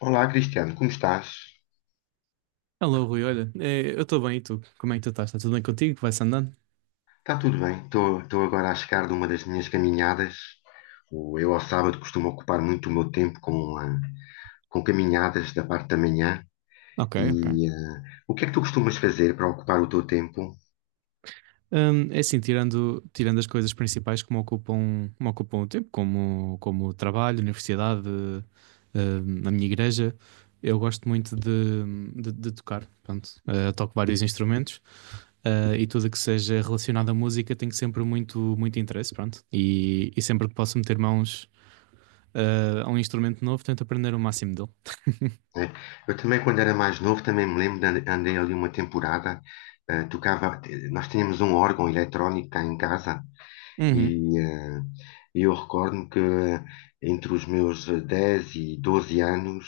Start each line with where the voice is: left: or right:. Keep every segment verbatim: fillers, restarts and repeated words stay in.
left: Olá, Cristiano, como estás?
right: Alô, Rui, olha, eh, eu estou bem, e tu? Como é que tu estás? Está tudo bem contigo? Vai-se andando?
left: Está tudo bem, estou agora a chegar de uma das minhas caminhadas. O- Eu, ao sábado, costumo ocupar muito o meu tempo com, ah, com caminhadas da parte da manhã.
right: Ok, ok.
left: E ah, o que é que tu costumas fazer para ocupar o teu tempo?
right: Hum, é assim, tirando, tirando as coisas principais que me ocupam, me ocupam o tempo, como, como o trabalho, universidade, hum, a minha igreja. Eu gosto muito de, de, de tocar, pronto. Eh, toco vários instrumentos, eh, e tudo que seja relacionado à música tenho sempre muito, muito interesse, pronto. E, e sempre que posso meter mãos, eh, a um instrumento novo, tento aprender o máximo dele.
left: Né? Eu também, quando era mais novo, também me lembro de ande- andei ali uma temporada. Ah, tocava, nós tínhamos um órgão eletrónico cá em casa.
right: Uhum,
left: E eh, eu recordo-me que entre os meus eh, dez e doze anos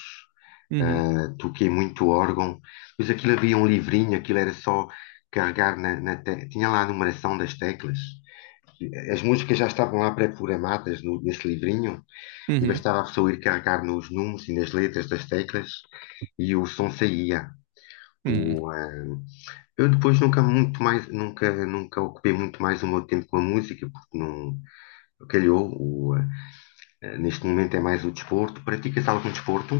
right: uhum,
left: eh, toquei muito órgão, pois aquilo havia um livrinho, aquilo era só carregar na, na te- tinha lá a numeração das teclas. As músicas já estavam lá pré-programadas no- nesse livrinho e
right: uhum,
left: bastava a pessoa ir carregar nos números e nas letras das teclas e o som saía.
right: uhum.
left: O, eh, eu depois nunca muito mais, nunca, nunca ocupei muito mais o meu tempo com a música, porque não, calhou. O, eh, eh, neste momento é mais o desporto. Pratica-se algum desporto?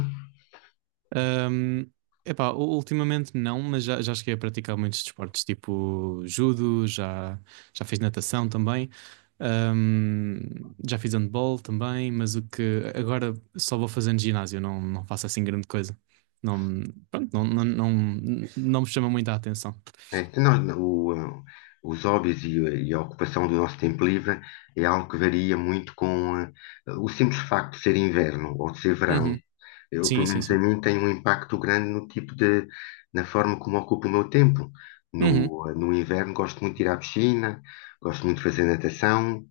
right: Ahm, Epá, u- ultimamente não, mas já, já cheguei a praticar muitos desportos, tipo judo. Já, já fiz natação também, ahm, já fiz handball também. Mas o que agora, só vou fazendo ginásio, não, não faço assim grande coisa. Não, pronto, não, não, não, não me chama muito a atenção.
left: É, nós- o, eh, os hobbies e, eh, e a ocupação do nosso tempo livre é algo que varia muito com eh, o simples facto de ser inverno ou de ser verão.
right: Uhum.
left: Eu,
right: Sim,
left: pelo
right: sim,
left: menos a
right: sim.
left: mim, tem um impacto grande no tipo de, na forma como ocupo o meu tempo.
right: Uhum.
left: No, eh, no inverno gosto muito de ir à piscina, gosto muito de fazer natação.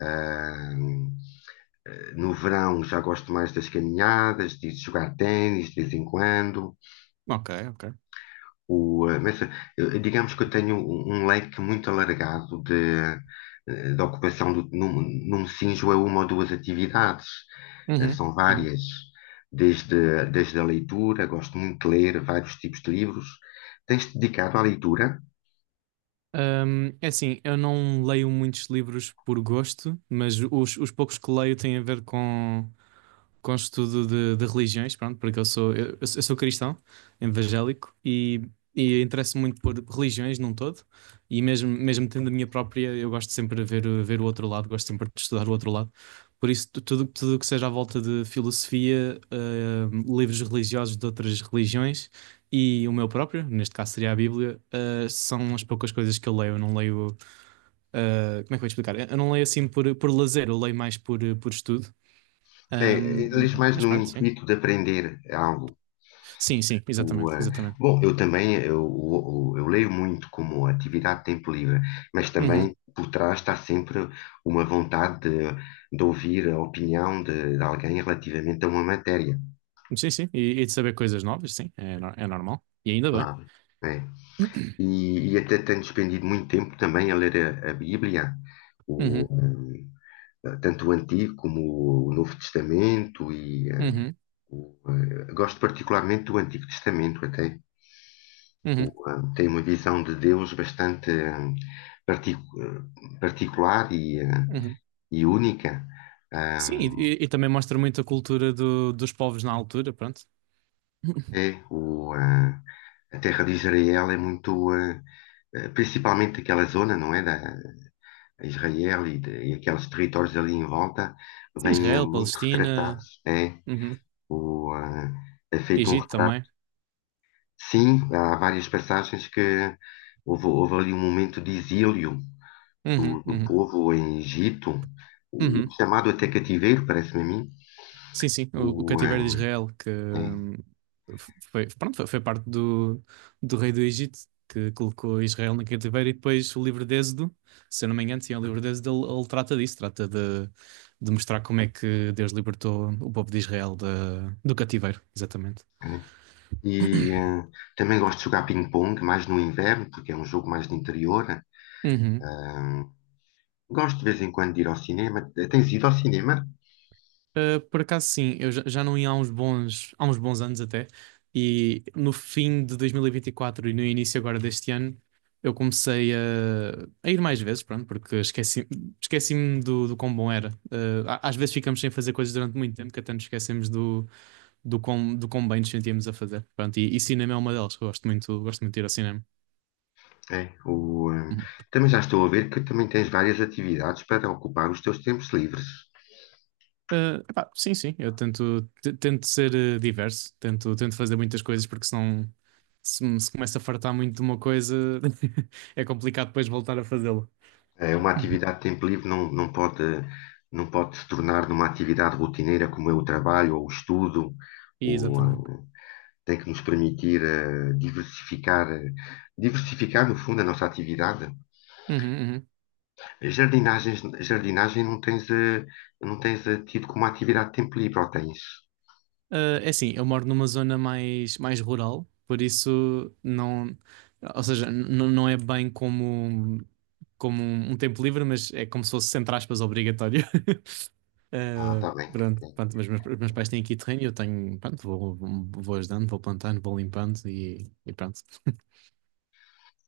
left: ah, No verão já gosto mais das caminhadas, de jogar ténis de vez em quando.
right: Ok, ok.
left: O, eh, mas eh, digamos que eu tenho um um leque muito alargado de, eh, de ocupação do, num, num Sinjo é uma ou duas atividades, eh,
right: Uhum.
left: são
right: Uhum.
left: várias. Desde, desde a leitura, gosto muito de ler vários tipos de livros. Tens-te dedicado à leitura?
right: Hum, é assim, eu não leio muitos livros por gosto, mas os, os poucos que leio têm a ver com, com estudo de, de religiões, pronto. Porque eu sou, eu, eu sou eu sou cristão, evangélico, e, e interesso-me muito por religiões num todo. E mesmo, mesmo tendo a minha própria, eu gosto sempre de ver, o- ver o outro lado, gosto sempre de estudar o outro lado. Por isso, tu- tudo, tudo o que seja à volta de filosofia, hum, livros religiosos de outras religiões, e o meu próprio, neste caso seria a Bíblia, ah, são as poucas coisas que eu leio. Eu não leio. Ah, como é que eu vou explicar? Eu não leio assim por, por lazer, eu leio mais por, eh, por estudo. Ahm,
left: Eh, eh, lês mais
right: mas
left: no
right: pronto, sim.
left: intuito de aprender algo?
right: Sim, sim,
left: O,
right: exatamente,
left: eh,
right: exatamente.
left: Bom, eu também eu, o- eu leio muito como atividade de tempo livre, mas
right: Uhum.
left: também por trás está sempre uma vontade de, de ouvir a opinião de, de alguém relativamente a uma matéria,
right: Sim, sim. E, e de saber coisas novas, sim, é, nor- é normal. E ainda bem.
left: claro. É e, e até tenho despendido muito tempo também a ler a, a Bíblia, o,
right: Uhum,
left: eh, tanto o Antigo como o Novo Testamento, e eh,
right: uhum,
left: o, eh, gosto particularmente do Antigo Testamento até. O,
right: uhum,
left: eh, tem uma visão de Deus bastante eh, particu- eh, particular e, eh,
right: uhum.
left: e única.
right: Sim, e,
left: Ah,
right: e- e também mostra muito a cultura do- dos povos na altura, pronto.
left: é o, ah, a terra de Israel é muito, ah, eh, principalmente aquela zona, não é? Da, Israel e, de- e aqueles territórios ali em volta,
right: Sim,
left: vêm eh,
right: Israel,
left: muito
right: Palestina,
left: retratados. É,
right: uhum.
left: o, ah, É feito um
right: Egito
left: retrato.
right: também.
left: Sim, há várias passagens que houve, houve ali um momento de exílio
right: Uhum,
left: do, do
right: uhum,
left: povo em Egito, o
right: uhum.
left: chamado até cativeiro, parece-me a mim.
right: Sim, sim, o, o
left: O, ah,
right: cativeiro de Israel, que
left: é,
right: hum, foi, pronto, foi, foi parte do, do rei do Egito, que colocou Israel no cativeiro. E depois, o livro de Êxodo, se eu não me engano, sim, é o livro de Êxodo, ele, ele trata disso. Trata de, de mostrar como é que Deus libertou o povo de Israel da- do cativeiro, exatamente.
left: É. E ah, também gosto de jogar ping-pong, mais no inverno, porque é um jogo mais de interior.
right: Uhum.
left: Ah, Gosto de vez em quando de ir ao cinema. Tens ido ao cinema?
right: Uh, por acaso sim, eu já, já não ia há uns bons, há uns bons anos até, e no fim de dois mil e vinte e quatro e vinte e quatro e no início agora deste ano, eu comecei a, a ir mais vezes, pronto, porque esqueci, esqueci-me do, do quão bom era. Uh, a- às vezes, ficamos sem fazer coisas durante muito tempo que até nos esquecemos do, do quão, do quão bem nos sentíamos a fazer. Pronto, e, e cinema é uma delas, eu gosto muito, gosto muito de ir ao cinema.
left: É, o, eh,
right: Uhum.
left: Também já estou a ver que também tens várias atividades para ocupar os teus tempos livres.
right: Eh, epá, sim, sim, eu tento, te- tento ser eh, diverso, tento, tento fazer muitas coisas, porque senão, se, me- se começa a fartar muito de uma coisa, é complicado depois voltar a fazê-lo.
left: É, uma atividade de tempo livre não, não pode, não pode se tornar numa atividade rotineira como é o trabalho ou o estudo,
right: E,
left: ou, eh,
right: exatamente.
left: tem que nos permitir eh, diversificar, eh, diversificar no fundo a nossa atividade.
right: Uhum, uhum.
left: Jardinagens, jardinagem não tens, eh, não tens eh, tido como atividade de tempo livre, ou tens?
right: Eh, é assim, eu moro numa zona mais, mais rural, por isso não, ou seja, n- não é bem como, como, um tempo livre, mas é como se fosse, entre aspas, obrigatório.
left: Ah,
right: Eh,
left: está bem.
right: Pronto,
left: Ok.
right: pronto, mas meus, meus pais têm aqui terreno, e eu tenho, pronto, vou, vou ajudando, vou plantando, vou limpando, e, e pronto.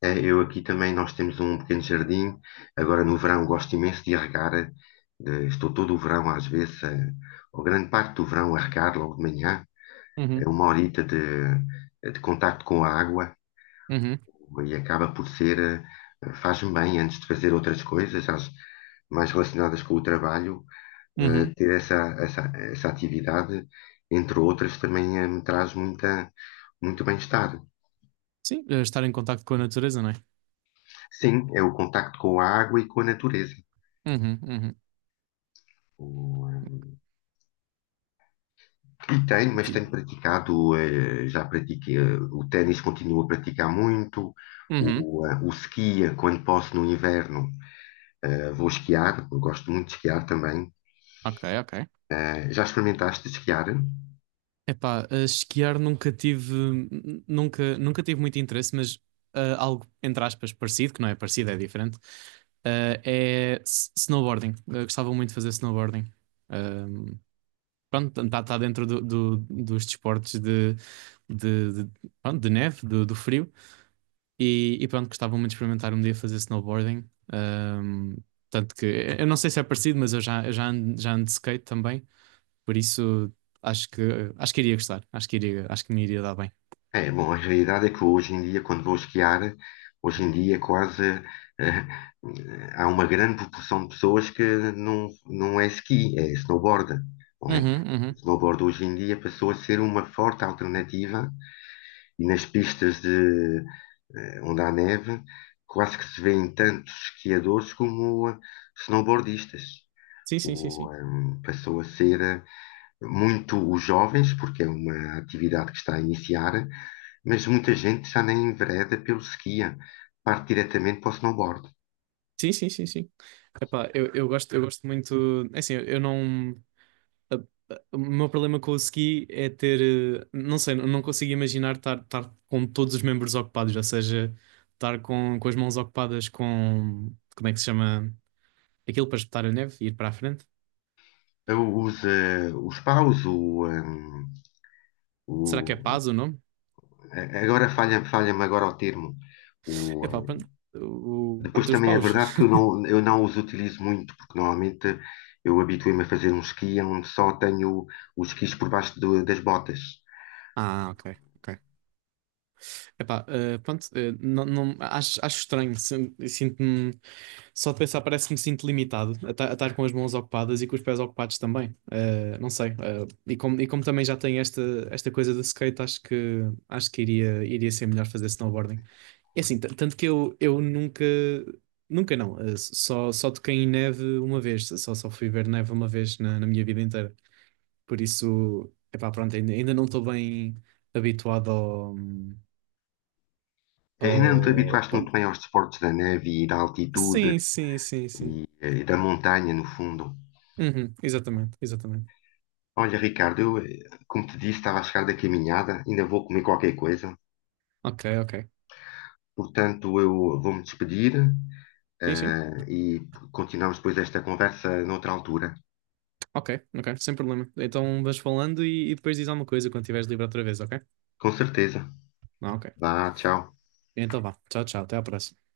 left: É, eu aqui também, nós temos um pequeno jardim. Agora no verão gosto imenso de regar. Eh, estou todo o verão, às vezes, eh, ou grande parte do verão, a regar logo de manhã. É
right: Uhum,
left: uma horita de, de contacto com a água
right: uhum,
left: e acaba por ser, eh, faz-me bem antes de fazer outras coisas, às- mais relacionadas com o trabalho. eh,
right: uhum.
left: Ter essa, essa, essa atividade, entre outras, também eh, me traz muita, muito bem-estar.
right: Sim, eh, estar em contacto com a natureza, não é?
left: Sim, é o contacto com a água e com a natureza.
right: Uhum, uhum.
left: eh, E tenho, mas
right: Ti-
left: tenho praticado, eh, já pratiquei, eh, o ténis continuo a praticar muito,
right: Uhum,
left: o, eh, o ski, eh, quando posso no inverno, eh, vou esquiar, eu gosto muito de esquiar também.
right: ok, ok.
left: Eh, já experimentaste esquiar?
right: Epá, eh, esquiar nunca tive, n- nunca, nunca tive muito interesse. Mas eh, algo, entre aspas, parecido, que não é parecido, é diferente, eh, é s- snowboarding. Eu gostava muito de fazer snowboarding. Ah, pronto, está tá dentro do, do- dos desportos, de, de, de- pronto, de neve, do, do frio. E, e pronto, gostava muito de experimentar um dia fazer snowboarding. Ahm, tanto que, eu não sei se é parecido, mas eu já, eu já ando, já ando de skate também. Por isso, acho que, acho que iria gostar. Acho que iria, acho que me iria dar bem.
left: É, bom, a realidade é que hoje em dia, quando vou esquiar, hoje em dia quase eh, eh, há uma grande proporção de pessoas que não, não é ski, é snowboard, não é?
right: Uhum,
left: O
right: uhum.
left: snowboard hoje em dia passou a ser uma forte alternativa. E nas pistas de, eh, onde há neve, quase que se vêem tantos esquiadores como eh, snowboardistas.
right: Sim, sim, sim,
left: O,
right: sim.
left: ehm, passou a ser eh, muito os jovens, porque é uma atividade que está a iniciar, mas muita gente já nem envereda pelo skia, parte diretamente para o snowboard.
right: Sim, sim, sim, sim. Epá, eu, eu gosto, eu gosto muito. É assim, eu não. a- a- O meu problema com o ski é ter, eh, não sei, não consigo imaginar estar, estar com todos os membros ocupados. Ou seja, estar com, com as mãos ocupadas com, como é que se chama, aquilo para espetar a neve e ir para a frente.
left: Usa os eh, os paus, o, ehm,
right: Será que é
left: o-
right: paz o nome?
left: a- agora falha, falha-me agora o termo,
right: Epá,
left: o.
right: pronto, o, o-
left: Depois
right: pronto, os
left: também é
right: paus.
left: verdade que eu não, eu não os utilizo muito, porque normalmente eu habituei-me a fazer um esqui onde só tenho os esquis por baixo do- das botas.
right: Ah, ok, ok. Epá, eh, pronto, eh, não, não, acho, acho estranho, sin- sinto-me só de pensar, parece que me sinto limitado a ta- a estar com as mãos ocupadas e com os pés ocupados também. Eh, não sei. eh, e como, e como também já tenho esta, esta coisa do skate, acho que, acho que iria, iria ser melhor fazer snowboarding. É assim, tan- tanto que eu, eu nunca, nunca não, eh, só, só toquei em neve uma vez, só, só fui ver neve uma vez na, na minha vida inteira. Por isso, epá, pronto, ainda, ainda não estou bem habituado ao,
left: Ainda não te
right: ao...
left: habituaste muito
right: pronto.
left: bem aos desportos da neve e da altitude
right: Sim, sim, sim, sim.
left: e, eh, da montanha, no fundo.
right: Uhum, exatamente, exatamente.
left: Olha, Ricardo, eu, eh, como te disse, estava a chegar da caminhada, ainda vou comer qualquer coisa,
right: Ok, ok.
left: portanto eu vou-me despedir,
right: Sim, sim.
left: eh, e continuamos depois esta conversa noutra altura.
right: Ok, ok, sem problema. Então vais falando e, e depois diz alguma coisa quando estiveres livre outra vez, ok?
left: Com certeza.
right: Ah, ok.
left: Vá, tchau.
right: Então vá. Tchau, tchau. Até à próxima.